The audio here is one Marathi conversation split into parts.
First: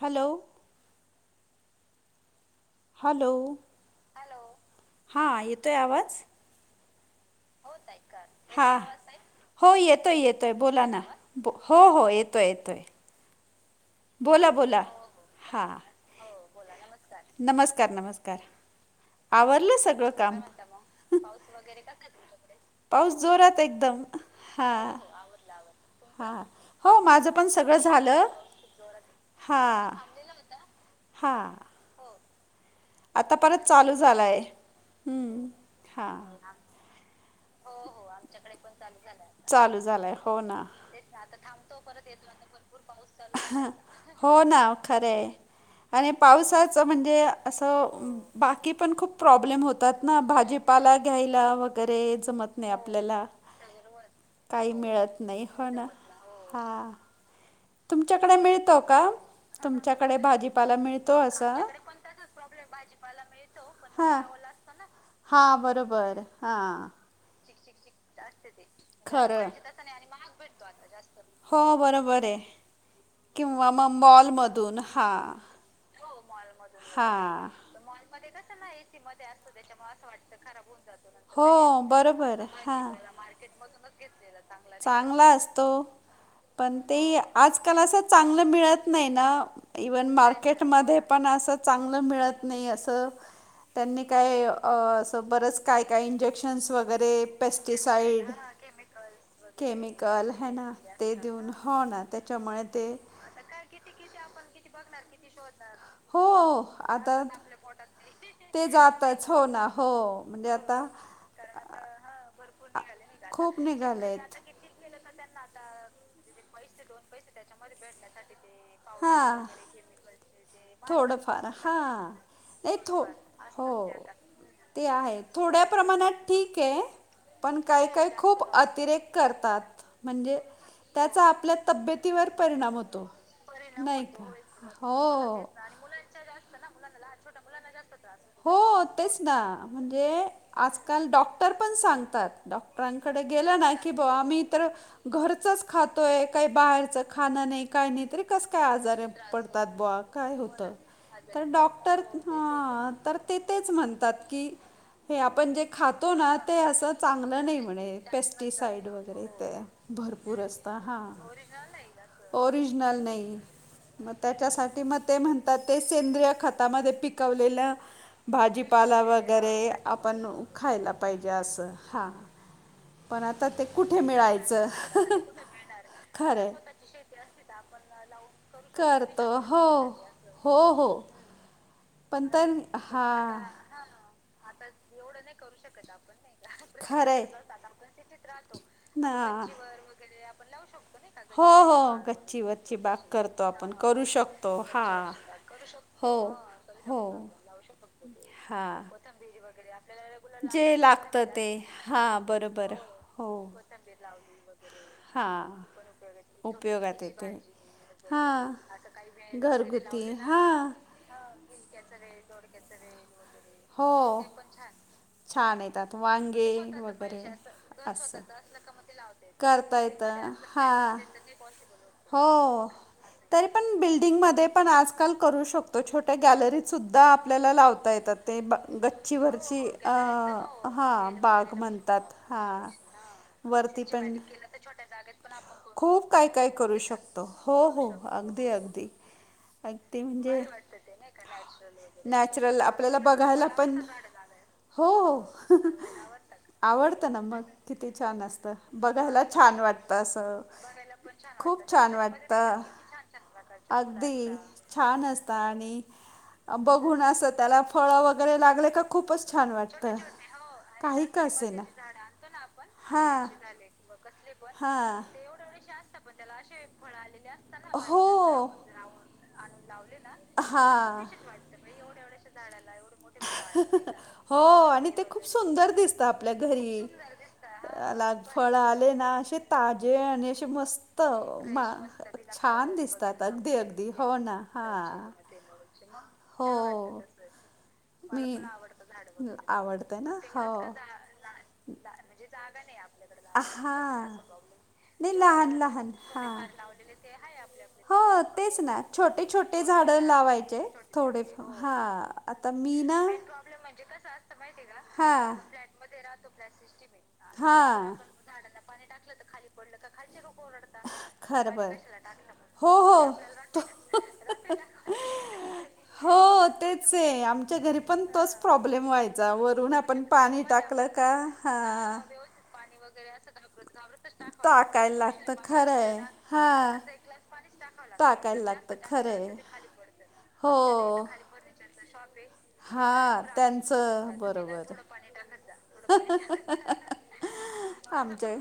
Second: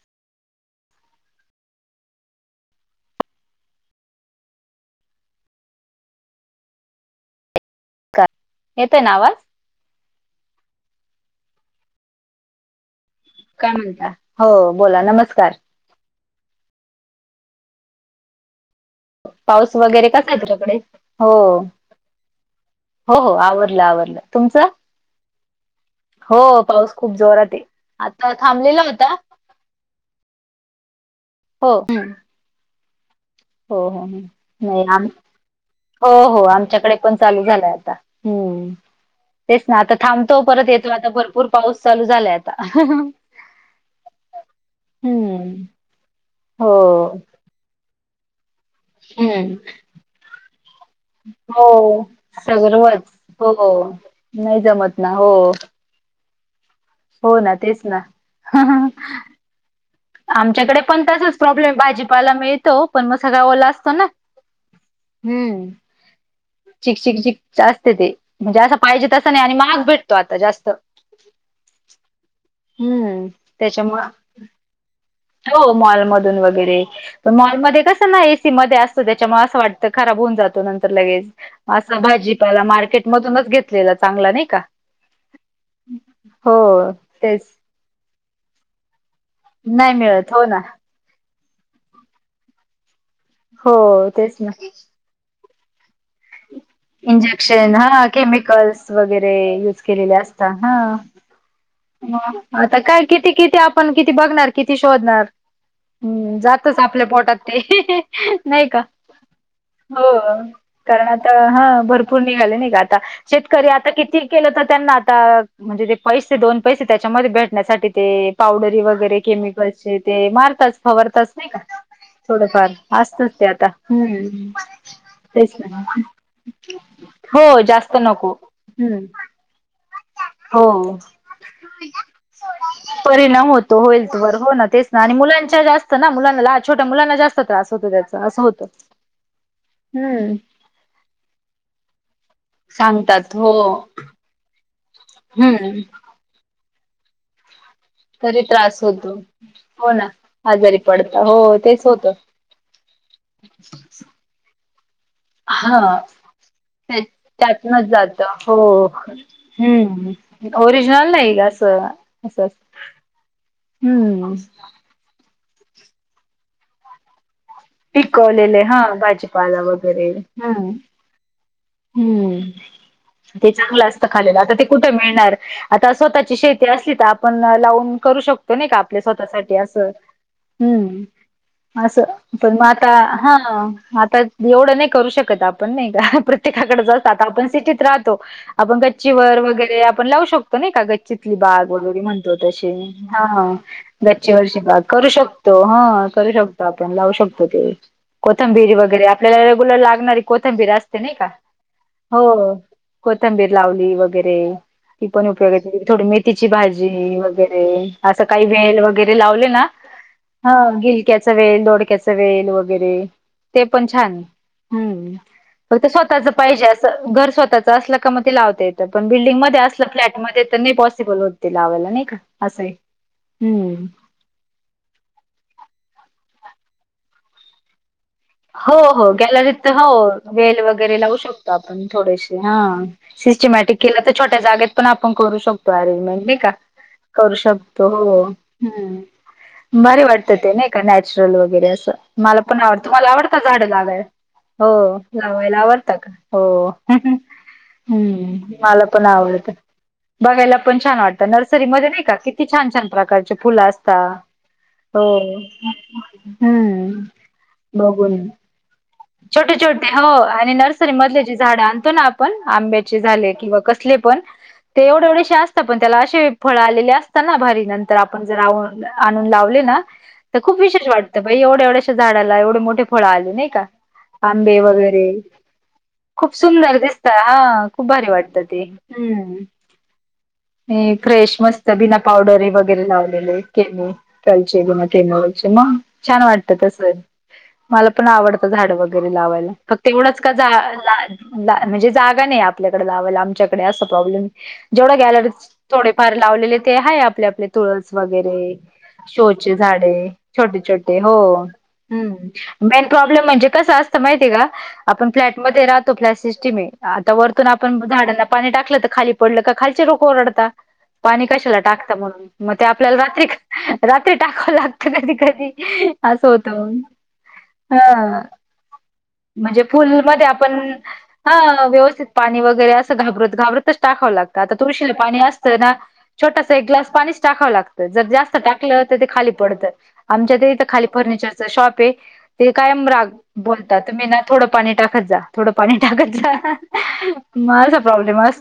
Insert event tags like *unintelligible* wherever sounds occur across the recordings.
हॅलो. हॅलो हॅलो हा येतोय आवाज का हां येतय ना आवाज हो येतोय येतो आहे बोला ना हो हो येतोय येतो आहे. काय म्हणता हो बोला नमस्कार हां नमस्कार नमस्कार पाऊस आवरलं वगैरे सगळं कसा आहे काम तुमच्याकडे? हो. पास वगैरे का? पाऊस हो हो जोरात आवरलं एकदम आवरलं. तुमचं? हा हो पाऊस खूप जोरात सगळं झालं आता थांबलेला होता. हां हां हो. आता परत हो चालू हो हो झालाय नाही आम हो हां हो आमच्याकडे पण चालू झालाय आता हम्म तेच ना चालू आता झालाय हो थांबतो ना परत येतो आता भरपूर पाऊस चालू झालाय आता. हो ना खरे हम्म. आणि पावसाचं हो. म्हणजे? असं बाकी पण खूप हम्म. प्रॉब्लेम होतात ना भाजीपाला घ्यायला वगैरे जमत नाही सगर्वच आपल्याला हो नाही काही जमत ना मिळत हो नाही हां हो ना तेच ना तुमच्याकडे भाजीपाला आमच्याकडे पण मिळतो तसच असं प्रॉब्लेम भाजीपाला मिळतो पण मग सगळा ओला असतो ना. हां हां हम्म. बरोबर हां चिक झिकझिक. आस्त ते. म्हणजे असं पाहिजे तसं नाही. खरं आणि महाग भेटतो, आता जास्त. हो बरोबरय हम्म. किंवा मग मॉलमधून. हा. मॉल मधून वगैरे. पण मॉलमध्ये कस ना, एसी मध्ये असतो. त्याच्यामुळे असं वाटत खराब होऊन जातो नंतर लगेच. हो असं, बरोबर भाजीपाला हां मार्केट मधूनच घेतलेला चांगला. नाही का? चांगला असतो. होओ. तेच. कलासा असं चांगलं मिळत नाय ना नाही इव्हन मिळत हो ना मार्केटमध्ये पण असं चांगलं मिळत नाही आहे असं त्यांनी हो तेच काय ना. असं बरस काय काय इंजेक्श शन्स वगैरे इंजेक्शन हा पेस्टिसाइड केमिकल्स वगैरे युज केलेले केमिकल असता है ना हा. ते देऊन हो ना त्या मग आता काय किती किती आपण किती बघणार किती शोधणार हो हम्म जातच आपल्या आता पोटात ते ते नाही का जातच हो ना हो म्हणजे आता कारण आता हा भरपूर निघाले नाही का आ ता खूप शेतकरी आता किती निघालेत केलं तर त्यांना आता म्हणजे ते पैसे दो पैसे त्याच्यामध्ये भेटण्यासाठी ते पावडरी वगैरे हां केमिकलचे ते मार ताच फववरताच थोडंफार नाही का हां थोडफार नाही थो असतच ते आता हो हम्म. ते आहे तेच थोड्या ना प्रमाणात ठीक आहे हो पण काही जास्त काही नको खूप हम्म अतिरेक करतात. म्हणजे हो त्याचा आपल्या तब्येतीवर परिणाम होतो परिणाम होतो नाही का. हेल्थवर हो ना तेच ना आणि मुलां हो ला जास्त ना मुलांला छोट्या मुलांना जास्त त्रास होतं त्याच असं हो होतं तेच ना म्हणजे हम्म. आजकाल डॉक्टर पण सांगतात डॉक्टरांकडे सांगतात हो गेलं नाही की ब आम्ही तर घरचाच हम्म खातोय काही बाहेरच खाणं नाही काही नाही तरी कसं काय त्रास आजारे होतो पडतात हो बवा ना काय होतं आजारी पडता हो तर तेच डॉक्टर होतं हा तर ते तेच म्हणतात की हे आपण जे हा खातो ना ते असं चांगलं नाही त्यातनच म्हणे जात हो पेस्टिसाईड वगैरे तया भर पुर हम्म असता हा ओरिजनल नाही असं असं ओरिजनल नाही मग हम्म त्याच्यासाठी म ते म्हणतात ते सेंद्रिय खतामध्ये पिकवलेल्या पिकवलेले हा भाजीपाला वगैरे भाजीपाला वगैरे आपण हम्म खायला पाहिजे असं हा. हम्म ते चांगलं असतं खालेला आता ते कुठे मिळणार आता स्वतःची खरंय. शेती असली तर आपण लावून करू शकतो नाही का आपल्या करतो स्वतःसाठी हो असं. हो हो. हम्म असं तर पण आता हा हां. आता एवढं नाही करू शकत आपण नाही का प्र प्रत्येककडे जाता खरंय आपण सिटीत राहतो आपण ना गच्ची वर वगैरे आपण लावू शकतो नाही का ग तिथली हो बाग हो वगैरे म्हणतो गच्ची तशी वच्ची बाग करतो हा आपण करू गच्ची शकतो वरची बाग करू हां शक तो हा हो करू शक ता आपण हो लावू शकतो ते कोथंबीरी हां. वगैरे आपल्याला रेग्युलर लागणारी कोथंबीर असते नाही का. ए हा. हो कोथंबीर लावली वगैरे ती पण हां उपयोगाचे ती बी थोडी मेथीची भाजी उपयोगात येते वगैरे असं काही वेल वगैरे लावले ना ते हा. केचा वेल दोड केचा वेल वगैरे. ते पण हो छान हम्म छान फक्त येतात स्वतःच वांगे पाहिजे असं वगैरे घर मस्वतःच असलं का म ते लावता येतं पण बिल्डिंगमध्येध्ये करता असलं येतं फ्लॅटमध्ये तर नाही हां पॉसिबल होत. ते लावायला नाही का हो असं आहे. तरी पण हम्म बिल्डिंगमध्ये आपण आजकाल करू शकतो, छोट्या गॅलरीत सुद्धा आपल्याला लावता येतात. ते ब हो-हो, गॅलरीत गच्चीवरची तर हो, अ, वेल वगैरे लावू हां शकतो, बाग आपण म्हणतात थोडेसे हा. हां सिस्टमॅटिक वरती केलं तर पण छोट्या जागेत पण आपण करू शकतो खूप अरेंजमेंट काय नई काय का? करू शकतो करू हो शकतो हो. अगदी अगदी हम्म. अगदी भारी वाटतं म्हणजे ते नाही का नॅचरल वगैरे असं, मला पण नॅचरल आवडतं. आपल्याला तुम्हाला आवडत बघायला झाडे पण लावायला? हो. लावायला आवडत का? हो. आवडतं ना मग किती छान हम्म, असतं मला पण बघायला आवडत. छान वाटतं असं बघायला पण छान वाटतं, खूप नर्सरी मध्ये छान नाही का किती वाटतं छान-छान प्रकारचे फुलं असतात. अगदी छान असतं होय. आणि *inaudible* बघून हम्म. असं त्याला फळं वगैरे लागले का खूपच छान छोटे-छोटे वाटतं हो आणि नर्सरी काही मधले का जे असे झाडं आणतो ना आपण, आंब्याचे हां झाले किंवा कस कुठले पण ते हां येवढे येवढेशे असतात, पण त्याला अशे फळं आलेले असतात ना भारी नंतर हो आपण जर आ- आणून लावले ना ते खूप विशेष हां वाटतं बई, एवढे, ऐवढ्याश्या झाडाला एवढे मोठे फळं आले नाही का? हो आंबे आणि ते वगैरे खूप सुंदर दिसतं आपल्या खूप सुंदर घरी. दिसत हा खूप भारी ला वाटतं फळं ते आले ना हम्म अशे ताजे आणि अशे हे मस्त फ्रेश मा मस्त बिना पावडर छान वगैरे दिसतात लावलेले अगदी-अगदी. हो ना, केमिकलचे हां. *unintelligible* छान वाटत तसं हो. मला पण मी आवडतं झाड घरी लावायला? फक्त आवडते ना ऐवढंच का हो जा-जा ला दा म्हणजे जागा नाही आपल्याकडे लावायला, आमच्याकडे असा हां. प्रॉब्लेम ये. जेवढं नाही गॅलरीच लहान लहान थोडेफार हां. लावलेले ते हाय आपले-आपले तुळस हो वगैरे. तेच ना छोटे शो चे छोटे झाडं झाडे छोटे लावायचे छोटे थोडे हो. हां हम्म. आता मी मेन ना प्रॉब्लेम म्हणजे कसं असतं माहितीय का आपण हां. फ्लॅटमध्ये राहतो फ्लॅट सिस्टीम हे आता वरतून आपण हां. झाडांना पाणी टाकलं त खाली पडलं का खालची लोकं ओरळता. पाणी कशाला खरबर टाकता मग म ते हो आपल्याला हो रात्री तो *unintelligible* रात्री टाकावं लागतं कधी- कधी. असं हो होतं तेच ये आमच्या घरी पण हा तोच प्रॉब् लेम व्हायचा म्हणजे वरून आपण फुलमध्ये पाणी आपण टाकलं का हा. व्यवस्थित वगैरे पाणी वगरे असं घाबरत, घाबरतच लागतं टाकावं, आता तुळशीला टाकायला पाणी लागतं असतं ना खरंय. छोटासा एक ग्लास पाणीच टाकावं लागतं, जर जास्त टाकायला लागतं टाकलं तर ते खरं आहे खाली पडतं. आमच्या ते हो इथं खाली फर्निचर च शॉप ऐ ते कायम राग हां बोलतात तुम्ही त्यांचं ना थोडं पाणी बरोबर टाकत जा, थोडं पाणी टाकत जा. मा आमच्या,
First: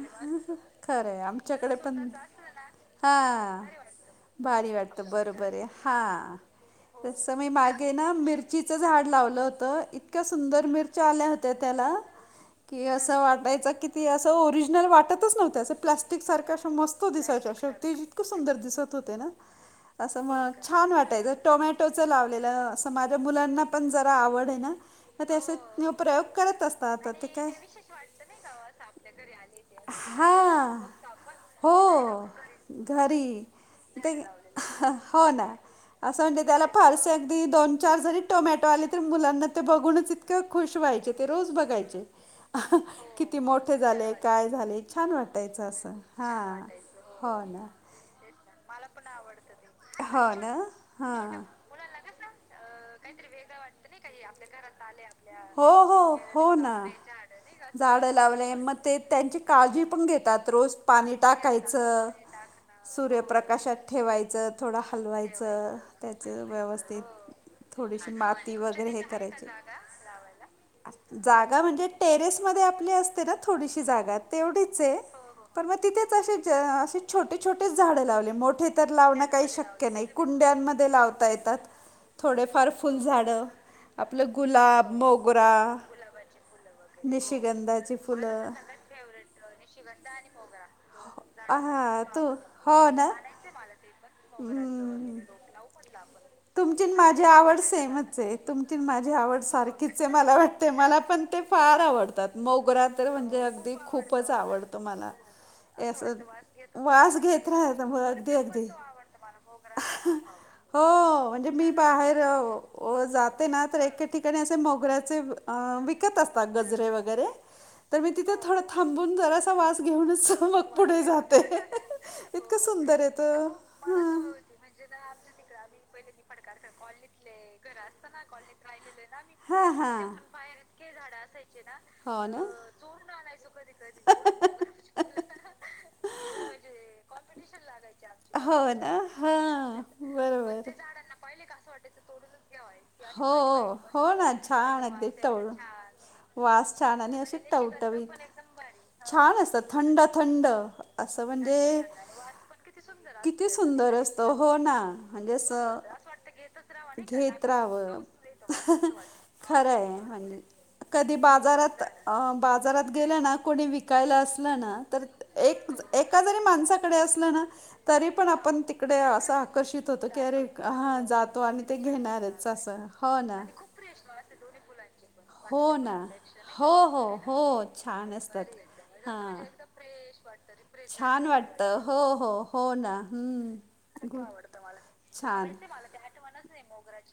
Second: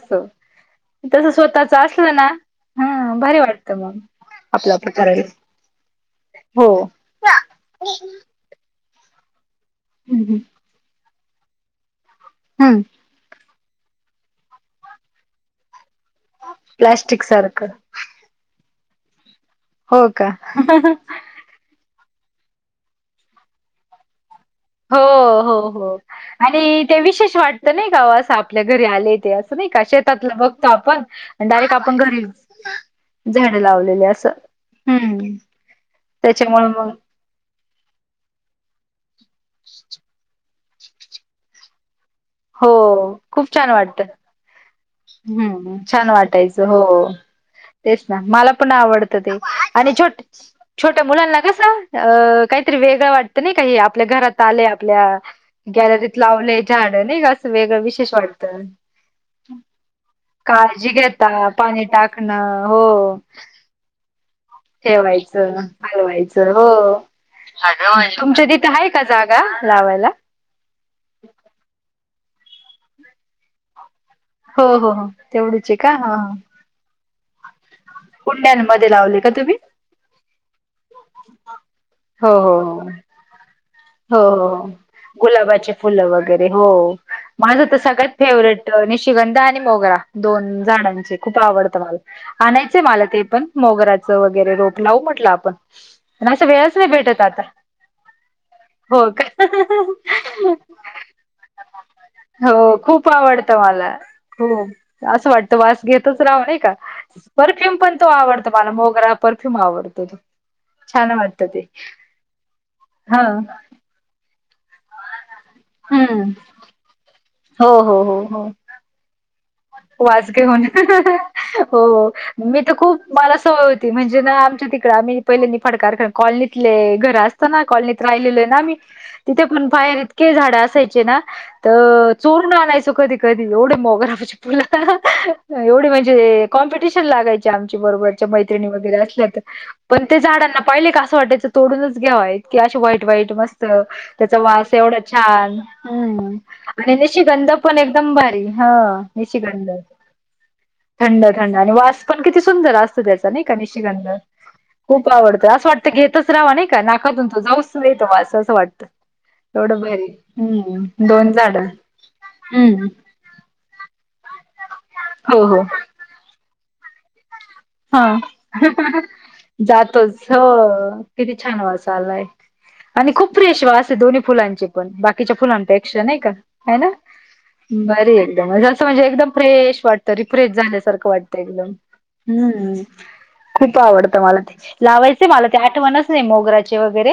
खरंय स्वतःच आमच्याकडे पण असलं ना. हं, भारी हां वाटतं म. भारी वाटतं बरोबर ऐ, हां हो तसं मी मागे ना मिर चिचं झाड लावलं होतं. इतक्या हम्म सुंदर मिरच्या आल्या होत्या त्याला कि असं वाट च किती असं ओरिजिनल वाटतच नव्हतं, असं प्लास्टिक सारखं असं मस्त प्लास्टिक सारखं दिसायच्या इतकं सुंदर दिसत होते ना, हो असं का मग छान वाटायचं. टोमॅटोचं लावलेलं, असं माझ्या मुलांना पण जरा आवड हे ना. मग ते हो- असे हो- हो, प्रयोग करत आणि ते असतात आता विशेष काय वाटतं नई काव साप आपल्या घरी आले ते असं नाही का, शेतातलं बघतो हा आपण आणि डायरेक्ट आपण घरी हो घरी ते हं अ हं. हो ना, असं म्हणजे त्याला त्याच्यामुळे मग फारस ते अगदी दोन-चार जरी टोमॅटो आले तरी मुलांना ते बघूनच इत कं खुश व्हायचे, ते रोज बघायचे. हो. किती खूप छान मोठे वाटतं, झाले, काय झाले छान वाटायचं हम्म असं. छान हां. वाटायचं हो. हो ना. तेच ना, मला पण आवडतं ते आणि छोट हो ना. छोट्या मुलांना हां. कसं अं काहीतरी वेगळं वाटतं नई का हे आपल्या घरात आले, आपल्या हो, हो. गॅलरीत हो लावलेय ना. झाड. नाईगा असं वेगळं झाडं विशेष लावले वाटतं मग ते त्यांची काळजी पण घेतात रोज काळजी पाणी घेता पाणी टाकायचं. टाकत. *inaudible* हो. सूर्यप्रकाशात ठेवायचं थोडं ठेवायचं हलवायचं त्याचं व्यवस्तित. हॅलोए तुमच्या तिथे हाय का जागा करायची लावायला? जागा म्हणजे टेरेस मधे आपली असते ना थोडीशी जागात. हो हो तेवढीचए हो पण तेवढीच म आहे का तिथेच हा हा अशीचअ अशी. छोटे छोटेच झाडं लावले, मोठे तर कुंड्यांमध्ये लावले लावणं का काही तुम्ही शक्य नाही कुंड्यांमध्ये लावता येतात. हो हो थोडेफार हो फुलझडं. हो हो गुलाबाचे फुलं वगैरे होओ माझं तर निशिगंधाची सगळ्यात फुलं फेवरेट. निशिगंध आणि मोगरा दोन झाडांचे खूप आवडतं मला हा तू आणायचंय हो मला ना ते पण. मोगराचं *inaudible* रोप लावू म्हटलं आपण असं वेळच. तूमची नाही भेटत माझी आता आवड सेमच. तुमची हो माझी आवड सारखीच मला का वाटते मला पण ते फार आवडतात. हो मोगरा खूप तर म्हणजे आवडतं अगदी मला खूपच खूप. आवडतं मलां. असं वाटतं वास घेतच राहावं नाही का? वास घेत परफ्यूम राहाता पण मग तो अगदी आवडतो अगदी. मला मोगरा परफ्यूम आवडतो तो. हो छान वाटतं म्हणजे ते. मी. *inaudible* बा हा जाते ना तर ठिकाणी असे मोचे विकत हम्म असतात. *unintelligible* वाज घेऊनच मग घेऊन पुढे जाते. हो इतकं मी तर सुंदर खूप. आहे *inaudible* तो. म्हणे ना हां. आमच्या तिकडे आम्ही पहिले फडकार. *inaudible* कॉलनीतले घर असतंना कॉलनीत राहिलेलोय ना मी. तिथे हा पण हा. पायर इतके झाड असायचे ना. तर हो ना. चोरून आणायचो कधी कधी एवढे मोगराज. एवढी म्हणजे कॉम्पिटिशन लागायचे आमची बरोबरच्या हो मैत्रिणी वगैरे ना असल्या हा तर. पण ते झाडांना बरोबर. पहिले का. *inaudible* ट्याच तोडूनच घेवाय की असे वाईट वाईट हो मस्त हो ना त्याचा वास छान एवढा अगदी टवळून छान. हम्म वास आणि त्या छान आणि अशी नीशीगंध पण एकदम टवटवीत भारी. छान असतात निशीगंड थंड थंड थंड असं थंड आणि म्हणजे वास पण किती सुंदर असत त्याचा. *inaudible* किती सुंदर असतो हो ना *inaudible* म्हणजे असं रावा नाही का नाकातून त घेत जाऊ य राहावं तो असं असं वाटत. एवढं खरंय बर म्हणजे हम्म कधी दोन झाड बाजारात हम्म. शिकायला असलं ना तर एक एका जरी माणसाकडे असल ना. हा तरी पण आपण तिकडे असं आकर्षित होतो की जातोच हो. अरे हा किती जातो छान आणि ते वास आलाय घेणारच असं आणि हो खूप ना फ्रेश वास आहे दोन्ही फुलांचे. *inaudible* हो ना हो हो हो छान असतात हां वाटतं रिफ्रेश झाल्यासारखं छान वाटतं एकदम. हो हो हो हम्म ना हम्म खूप आवडतं मला ते लावायचंय मला छान ते. आठवण नाही मोगराचे वगैरे.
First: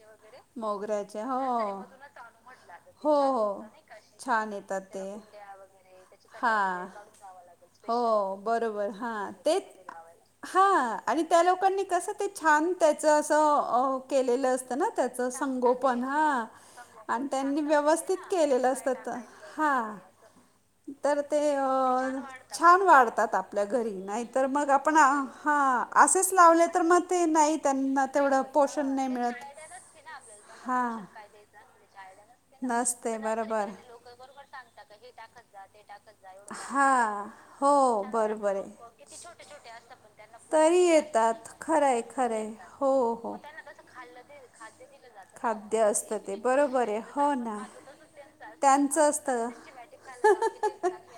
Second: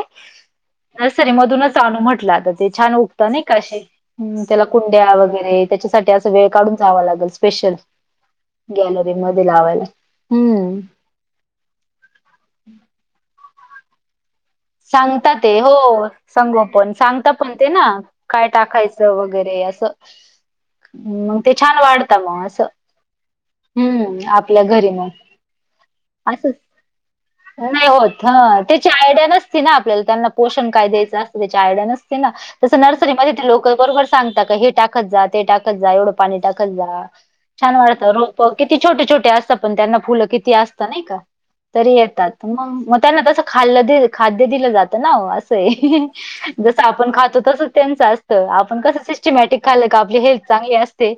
मोगऱ्याचे नर्सरी हो मधूनच अनू म्हटलं आता ते छान हो उगतं नाही हो काशी छान त्याला येतात कुंड्या ते वगैरे. त्याच्यासाठी असा वेळ काढून हां. जावा लागेल स्पेशल हो गॅलरी *inaudible* लावायला. हा हम्म आणि त्या लोकांनी कस ते छान त्याच असं केलेलं अस. सांगता ते हो सांगू पण आणि सांगता पण त्यांनी ते ना व्यवस्थित काय केलेलं असतं टाकायचं तर वगैरे असं. हां. *inaudible* तर ते मग अ छान वाढतं मग असं छान वाढतात आपल्या घरी हम्म नाहीतर आपल्या मग घरी आपण हा. असेच असंच. लावले तर मग ते नाही त्यांना. तेवढं हं, त्याची पोषण नाही आयड्या मिळत. नसती ना आपल्याला, त्यांना पोषण काय हां. द्यायचं असतं, त्याची आयड्या नसती. ते ना, तसं नर्सरीमध्ये ते लोकं बरोबर सांगतात का, हे टाकत जा, ते टाकत जा, एवढं पाणी टाकत जा. हां. हो छान वाटतं रोप, बरोबर आहे. किती छोटे- छोटे असतात पण त्यांना फुलं किती तरी असतं नाही का. येतात. तरी खरंय खरंय. मंग, हो म त्यांना हो. तस खाल् दे, खाद्य दिलं जात नवं असं खाद्य हाय, असतं ते. जस बरोबर आहे. आपण हो खातो, ना. तसच त्यांच असतं, आपण कस त्यांचं असतं. सिस्टमॅटिक खाल्लं का आपली हेल्थ चांगली असते.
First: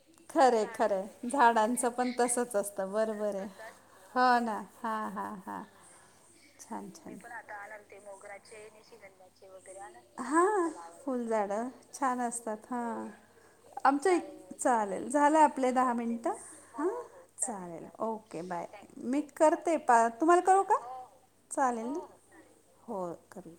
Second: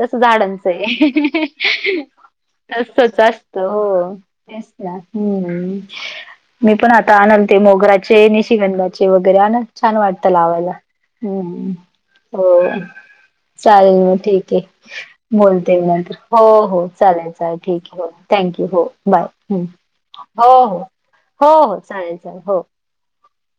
तस खरंय झाडांच खरंय. हेय, झाडांचं पण तसंच असतं. तसच बरोबर आहे. असत हो. ना. ते. हां हां हां. हम्. छान, छान. मी पण आता आणाल ते मोगऱ्याचे नेहती निशिगंधाचे वगैरे ते आणल मोगऱ्यान छान लावावे वगैरे, वाटतं लावायला. हा फुल झाड. हम्म. छान हो असतात हां. चालेल आमच्या मग इक ठीक हेय, चालेल. झालं आपले बोलते मी दहा नंतर. मिनिटं. हो, हो हां. चालेल चालेल. ठीक हेय. थँक्यू, हो बाय हम्म. परत तुम्हाला करू का? हो, हो चालेल, चालेल हो. होय करी.